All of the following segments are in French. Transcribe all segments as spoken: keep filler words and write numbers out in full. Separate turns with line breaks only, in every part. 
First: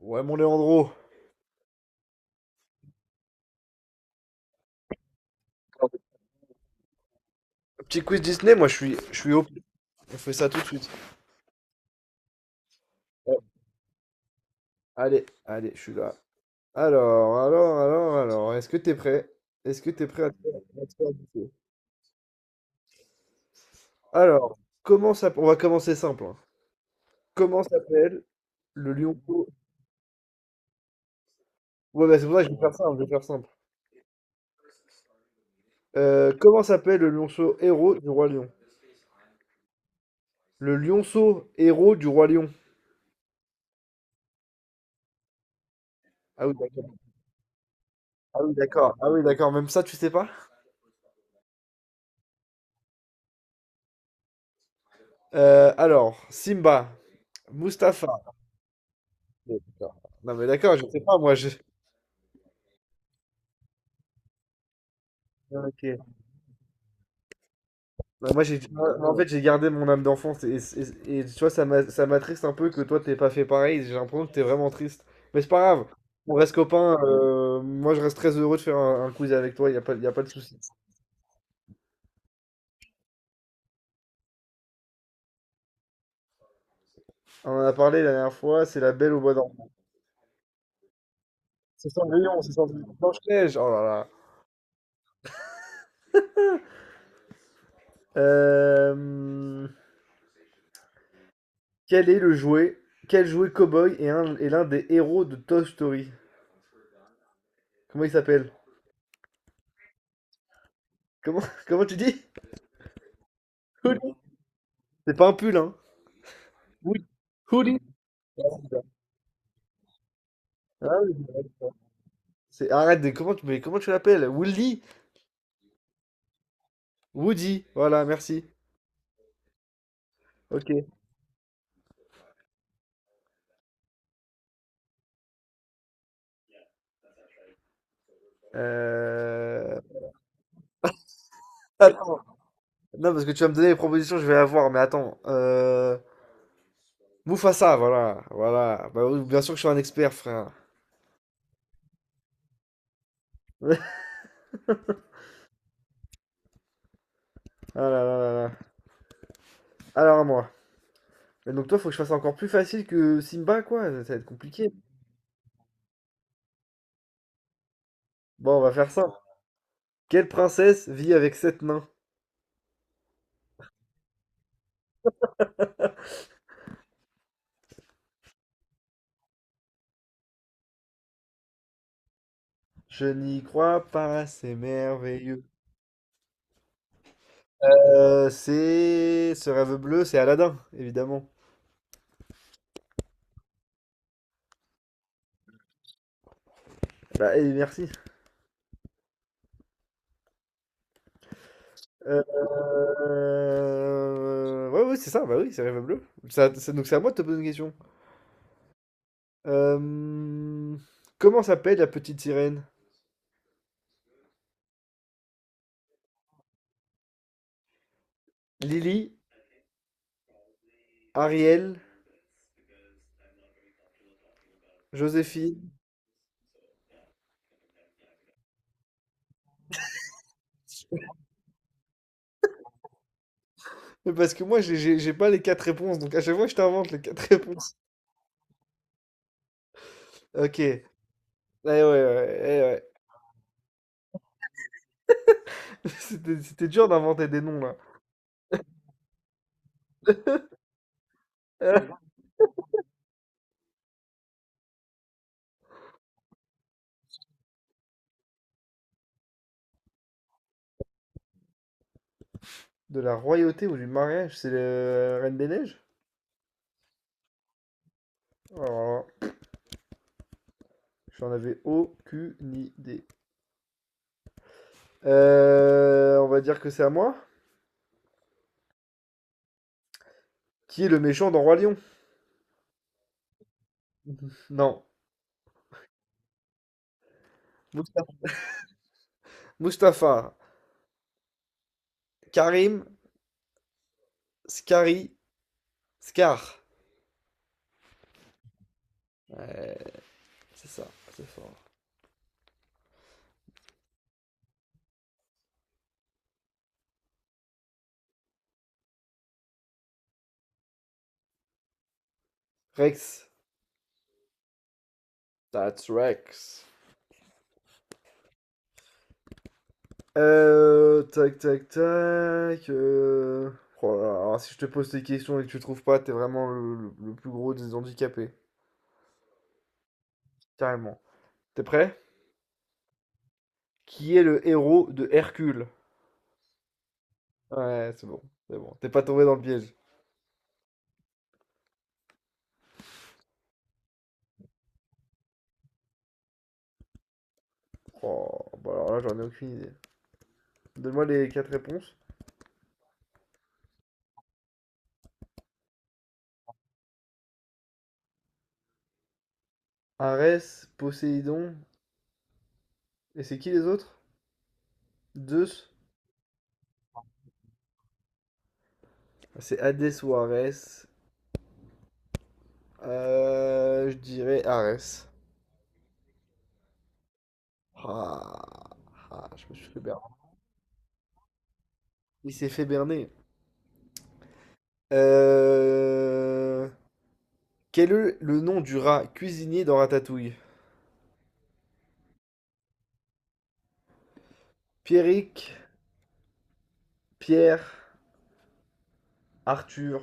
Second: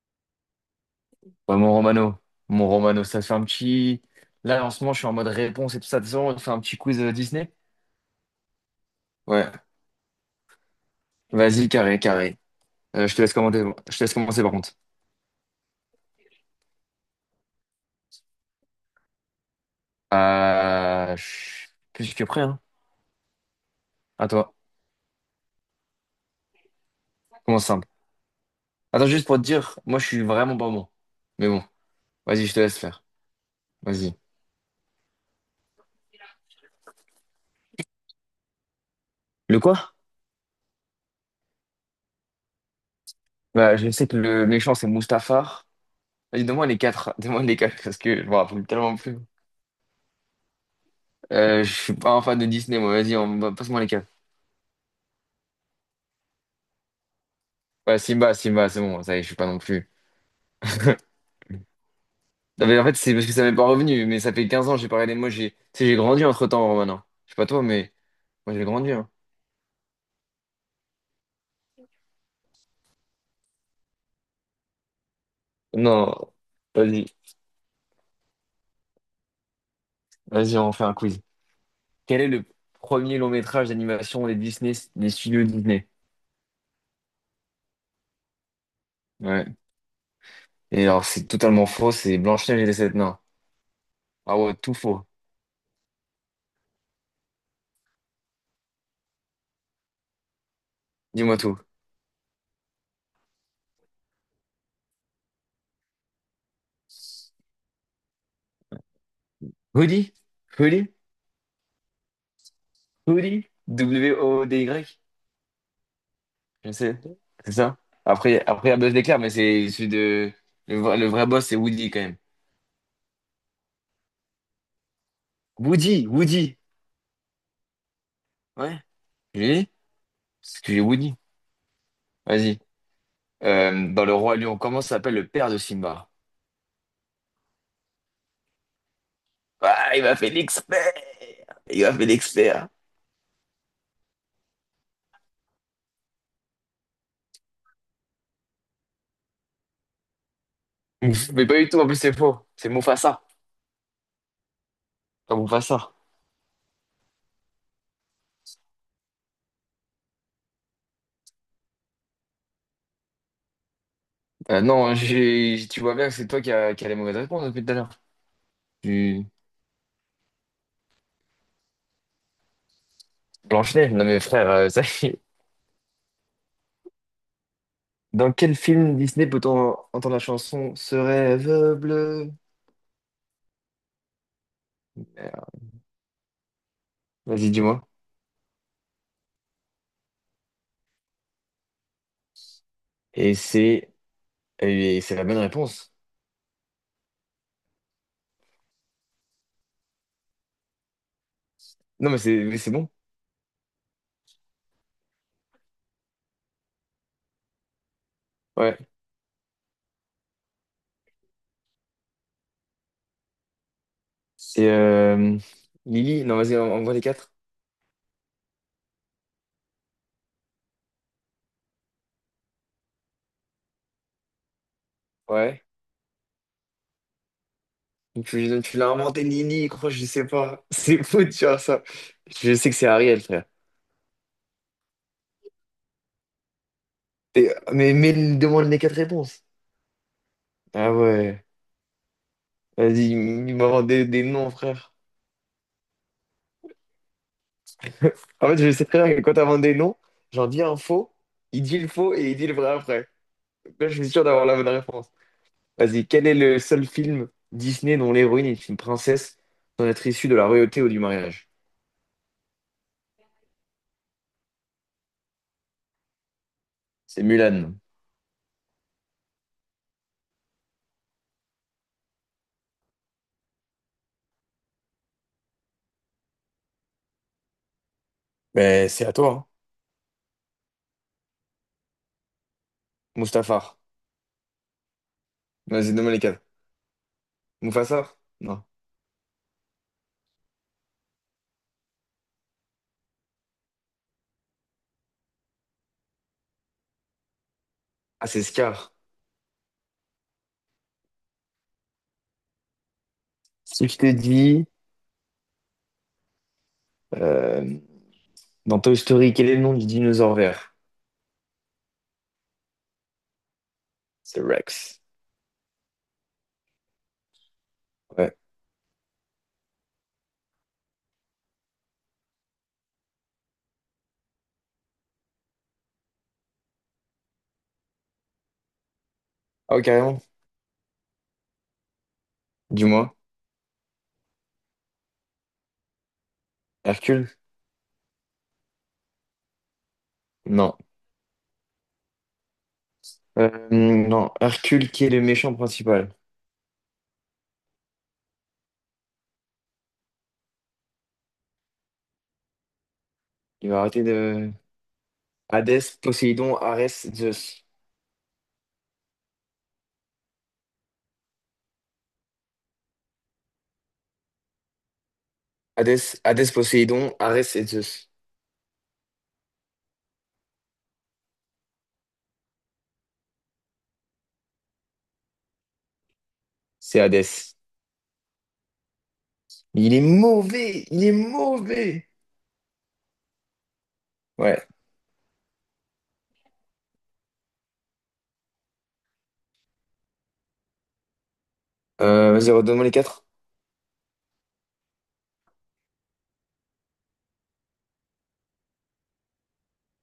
Ouais, mon Léandro.
Ouais, mon Romano, mon Romano, ça te fait un petit. Là, en ce moment, je suis en mode réponse et tout ça. De toute façon, on te fait un petit quiz euh, Disney?
Petit quiz Disney, moi je suis, je suis au.
Ouais.
On fait ça tout de suite.
Vas-y, carré, carré. Euh, je te laisse
Ouais.
commenter. Je te laisse commencer par contre.
Allez, allez, je suis là. Alors, alors, alors, alors, est-ce que t'es prêt? Est-ce que t'es prêt à te faire à te faire
Euh, je
bouffer
suis plus que prêt, hein. À toi.
Alors, comment ça... On va commencer simple, hein. Comment
Commence simple.
s'appelle le
Attends, juste pour te
lionceau...
dire, moi, je suis vraiment pas bon. Mais bon,
Ouais, bah, c'est pour ça
vas-y,
que
je
je
te
vais faire
laisse
simple, je
faire.
vais faire simple.
Vas-y.
Euh, comment s'appelle le lionceau héros du roi lion?
Le quoi?
Le lionceau héros du roi lion.
Bah, je sais que le méchant, c'est Mustafar. Vas-y,
Ah oui,
donne-moi les
d'accord.
quatre. Donne-moi les quatre parce que je me
Ah oui,
rappelle
d'accord.
tellement
Ah
plus.
oui, d'accord. Même ça, tu sais pas?
Euh, je suis pas un fan de Disney, moi. Vas-y, on passe-moi les quatre.
Euh, alors, Simba,
Ouais,
Mustapha.
Simba, Simba, c'est bon, ça y est, je suis pas non plus.
Non, mais d'accord, je sais pas, moi, je...
Non, mais en fait, c'est parce que ça m'est pas revenu, mais ça fait quinze ans, j'ai pas regardé. Moi, j'ai, tu sais, j'ai
Ok.
grandi entre-temps, Romain. Je sais pas toi, mais
Non, moi,
moi,
j'ai,
j'ai grandi,
moi,
hein.
en fait, j'ai gardé mon âme d'enfance et, et- et tu vois, ça m'a- ça m'attriste un peu que toi, t'aies pas fait pareil. J'ai l'impression que t'es vraiment triste. Mais c'est pas grave,
Non,
on reste copains.
vas-y,
Euh, moi, je reste très heureux de faire un, un quiz avec toi, y a pas, y a pas de souci.
vas-y, on fait un quiz. Quel est le premier long métrage d'animation des Disney, des studios Disney?
On en a parlé la dernière fois, c'est la Belle au bois
Ouais.
dormant.
Et alors, c'est totalement
C'est
faux, c'est Blanche-Neige
sur
et les
le
Sept Nains.
Blanche-Neige, oh là là.
Ah ouais, tout faux.
Euh,
Dis-moi tout.
quel est le jouet, Quel jouet cow-boy est un- est l'un des héros de Toy Story? Comment il s'appelle?
Hoodie? Hoodie?
Comment comment tu dis?
Hoodie?
Pull.
W O D Y?
C'est pas un pull, hein?
Je sais,
Woody.
c'est ça.
Woody.
Après, après, il y a Buzz l'éclair, mais c'est celui de. Le,
Ah
vrai le
oui,
vrai boss, c'est Woody quand même.
c'est- arrête, de- comment tu, mais comment tu l'appelles? Woody?
Woody, Woody.
Woody, voilà, merci.
Ouais, je l'ai dit. Parce
Ok.
que j'ai Woody. Vas-y. Euh, dans Le Roi Lion, comment s'appelle le père de Simba?
Euh,
Ah, il m'a fait l'expert! Il m'a fait
Attends,
l'expert.
non, parce que tu vas me donner les propositions, je vais la voir, mais attends. Euh... Mufasa, voilà, voilà. Bah oui, bien sûr que je suis un expert, frère.
Mais pas du tout, en plus, c'est faux. C'est Mufasa. Pas Mufasa.
Ah là là là là. Alors à moi. Et donc toi, faut que je fasse encore plus facile que Simba, quoi. Ça, ça va être
Euh,
compliqué.
non, j'ai, tu vois bien que c'est toi qui as qui a les mauvaises réponses depuis tout à l'heure.
Bon, on va faire ça.
Tu...
Quelle princesse vit avec sept nains?
Blanche-Neige, non mais frère, euh, ça, Dans quel film Disney peut-on entendre la chanson Ce rêve bleu?
Je n'y crois pas, c'est merveilleux.
Merde. Vas-y, dis-moi.
Euh, c'est ce rêve bleu, c'est Aladdin, évidemment.
Et c'est et c'est la bonne réponse.
Bah, et merci.
Non, mais
Euh,
c'est mais c'est bon.
euh, Ouais, ouais, c'est ça, bah oui, c'est rêve bleu. Ça, ça- donc c'est à moi de te poser une question.
Ouais.
Euh, Comment s'appelle la petite sirène?
C'est euh, Lily. Non, vas-y, on voit les quatre.
Lily, Ariel, Joséphine?
Ouais. Tu, tu l'as inventé, Lily, crois, je sais pas. C'est fou de faire ça. Je sais que c'est Ariel, frère.
Mais parce que moi, j'ai j'ai- j'ai pas les quatre réponses, donc à chaque fois, je t'invente les quatre
Et-
réponses.
mais, mais il demande les quatre réponses.
Ok. Eh
Ah ouais.
ouais, ouais, eh ouais.
Vas-y, il m'invente des, des noms, frère.
C'était c'était dur d'inventer des noms, là.
En fait, je sais très bien que quand t'inventes des noms, j'en dis un faux, il dit le faux et il dit le vrai après. Là, je suis sûr d'avoir la bonne réponse. Vas-y, quel est le seul film Disney dont l'héroïne est une princesse sans être issue de la royauté ou du mariage?
De la royauté ou du mariage, c'est la Reine des Neiges?
C'est Mulan.
Oh. J'en avais aucune idée. Euh, on va dire que c'est à moi.
Ben, c'est à toi, hein.
Qui est le méchant dans Roi Lion?
Mustafar.
Non.
Vas-y, nomme les quatre. Mufasa?
Mustapha.
Non.
Mustapha. Karim. Scary. Scar.
Ah, c'est Scar.
Ouais, c'est ça. C'est fort.
Si je te dis, euh, dans Toy Story, quel est le nom du dinosaure vert?
Rex.
C'est Rex.
That's Rex.
Ouais.
Euh, tac, tac, tac. Euh, Oh là là, alors si je te pose des questions et que tu trouves pas, t'es vraiment le, le- le plus gros des handicapés.
Ah, ouais, carrément.
Carrément. T'es prêt?
Dis-moi.
Qui est le héros de Hercule?
Hercule?
Ouais, c'est bon. C'est bon. T'es pas tombé dans le piège.
Non. Euh, non. Hercule, qui est le méchant principal?
Oh, bah alors là, j'en ai aucune idée. Donne-moi les quatre réponses.
Il va arrêter de... Hadès, Poséidon, Arès, Zeus.
Arès, Poséidon, et c'est qui les autres? Zeus?
Hadès, Hadès, Poséidon, Arès et Zeus.
C'est Hadès ou Arès. Euh, je dirais Arès.
C'est Hadès.
Ah, ah, je me suis fait
Il est
berner.
mauvais, il est mauvais.
Il s'est fait berner.
Ouais.
Euh, Quel est le nom du rat cuisinier dans Ratatouille?
Euh, vas-y, redonne-moi les quatre.
Pierrick, Pierre, Arthur,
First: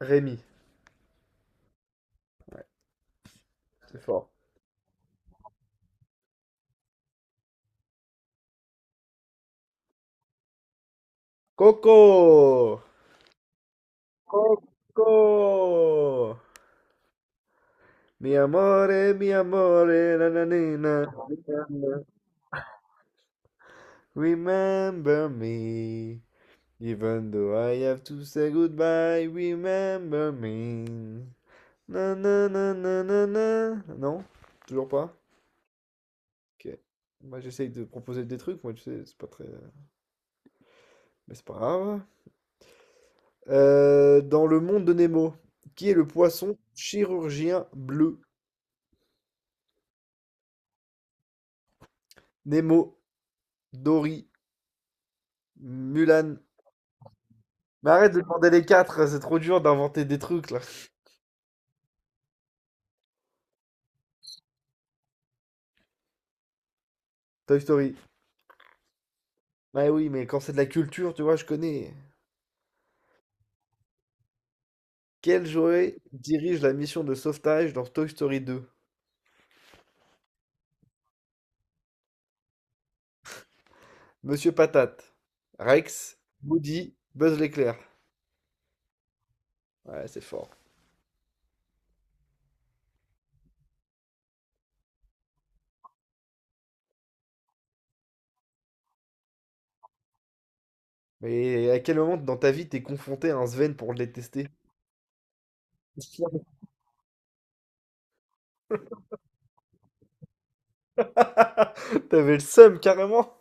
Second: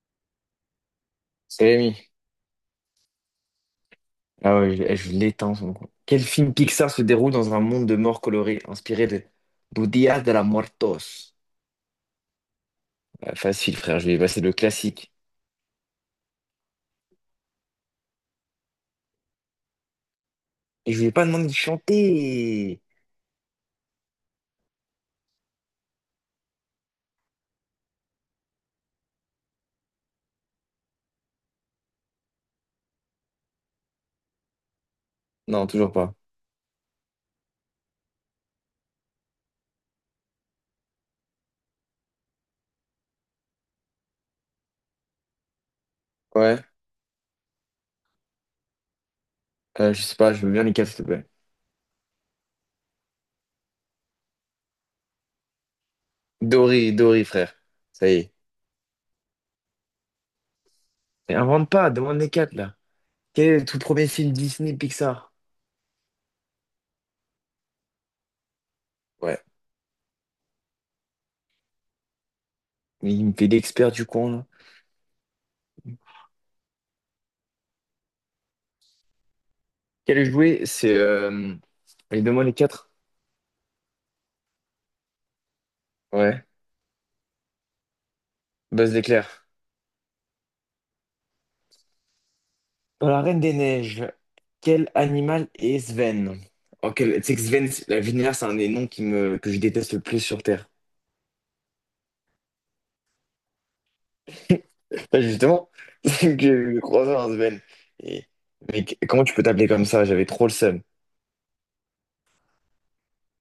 Rémi.
C'est Rémi.
C'est fort.
Ah ouais, je, eh, je l'éteins son coup. Quel film Pixar se déroule dans un monde de morts colorés, inspiré de Budia de la Muertos?
Coco!
Ouais, facile, frère, je vais passer le classique.
Coco! Mi amore, mi amore, na na na
Et
na
je lui ai pas demandé de
na.
chanter.
Remember me. Even though I have to say goodbye, remember me. Na na na na na na. Non? Toujours pas?
Non, toujours pas.
Ok. Moi j'essaye de proposer des trucs, moi tu sais, c'est pas très. Mais c'est pas grave. Euh, dans le monde de Nemo, qui est le poisson
Ouais.
chirurgien bleu?
Euh, je sais pas, je veux bien les quatre, s'il te plaît.
Nemo, Dory, Mulan.
Dory, Dory, frère.
Mais
Ça
arrête
y
de
est.
demander les quatre, c'est trop dur d'inventer des trucs là.
Mais invente pas, demande les quatre, là. Quel est le tout premier film Disney Pixar?
Toy Story.
Ouais.
Bah oui, mais quand c'est de la culture, tu vois, je connais.
Mais il me fait l'expert du coin, là.
Quel Joey dirige la mission de sauvetage dans Toy Story deux?
Quel jouet? C'est. Euh... Allez, donne-moi les quatre.
Monsieur Patate, Rex,
Ouais.
Woody, Buzz l'éclair.
Buzz d'éclair.
Ouais, c'est fort.
Dans la Reine des Neiges, quel animal est Sven? En quel... Tu sais que Sven, c'est la vénère, c'est un des noms qui me... que je déteste le plus sur Terre.
Mais à quel moment dans ta vie t'es confronté à un Sven pour le détester?
Bah, justement, c'est que j'ai croisé un Sven. Et... Mais qu- comment tu peux t'appeler comme ça? J'avais trop le seum.
T'avais le seum carrément?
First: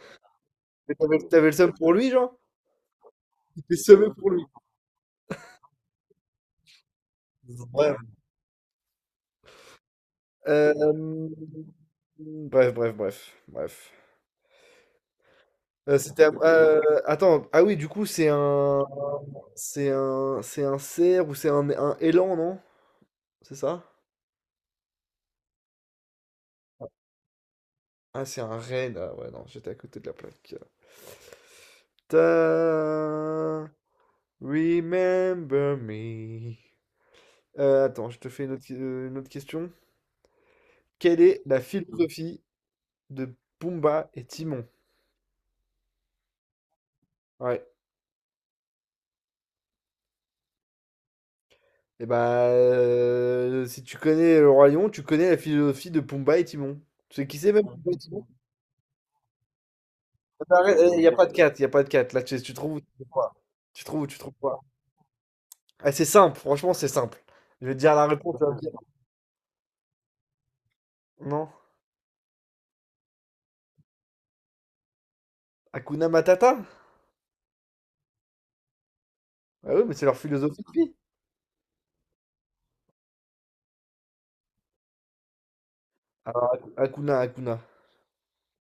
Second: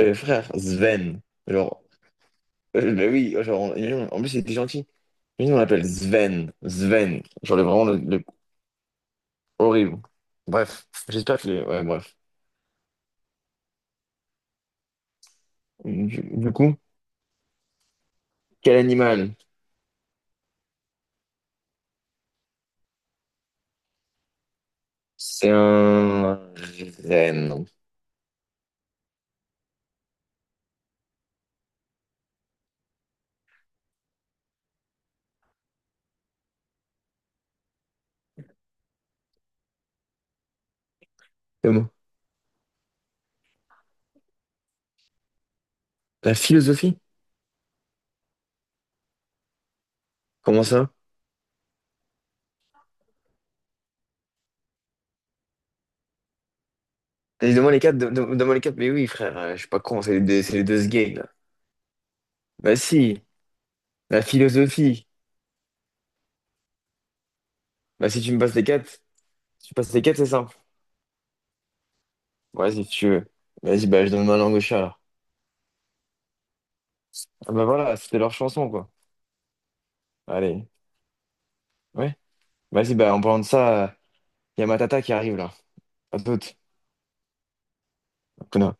Euh, frère,
Mais T'avais
Sven.
t'avais le seum
Genre,
pour lui, genre?
euh, bah oui, genre,
T'es semé
on- en
pour
plus, il
lui.
était gentil. Lui, on l'appelle Sven. Sven. Genre, le- vraiment
Bref.
le, horrible. Bref,
Euh,
j'espère que... Ouais, bref.
Bref, bref, bref, bref. Euh,
Du,
c'était ap-
du coup,
euh, attends, ah oui, du coup, c'est
quel
un
animal?
c'est un C'est un cerf ou c'est un, un élan, non? C'est ça?
C'est un renne.
Ah, c'est un renne. Ah ouais, non, j'étais à côté de la plaque. Ta- Remember me. Euh, attends, je te fais une autre, euh, une autre question. Quelle est la
Comment
philosophie de Pumba et Timon?
la philosophie?
Ouais.
Comment ça?
Et bah, euh, si tu connais le Roi Lion, tu connais la philosophie de Pumba et Timon. Tu sais qui c'est
Vas-y,
même
donne-moi les
Pumba et
quatre, don-
Timon?
don- donne-moi les quatre. Mais oui, frère, euh, je suis pas con, c'est les deux, c'est les deux ce
Il n'y a
game,
pas
là.
de quatre il n'y a pas de quatre Là, tu, tu
Bah
trouves ou tu trouves
si,
pas. Tu trouves ou tu
la
trouves pas.
philosophie.
Ah, c'est simple, franchement, c'est simple. Je vais te dire la
Bah si tu
réponse,
me
tu vas
passes
me
les
dire.
quatre, si tu passes les quatre, c'est simple.
Non.
Ouais, si tu veux. Vas-y, bah je donne ma langue au chat, alors.
Hakuna Matata?
Ah, bah voilà, c'était leur chanson, quoi.
Ah oui, mais c'est leur philosophie
Allez,
de vie.
ouais. Vas-y, bah en parlant de ça, il y a ma tata qui arrive, là. À toute.
Alors, Hakuna, Hakuna.
Connard.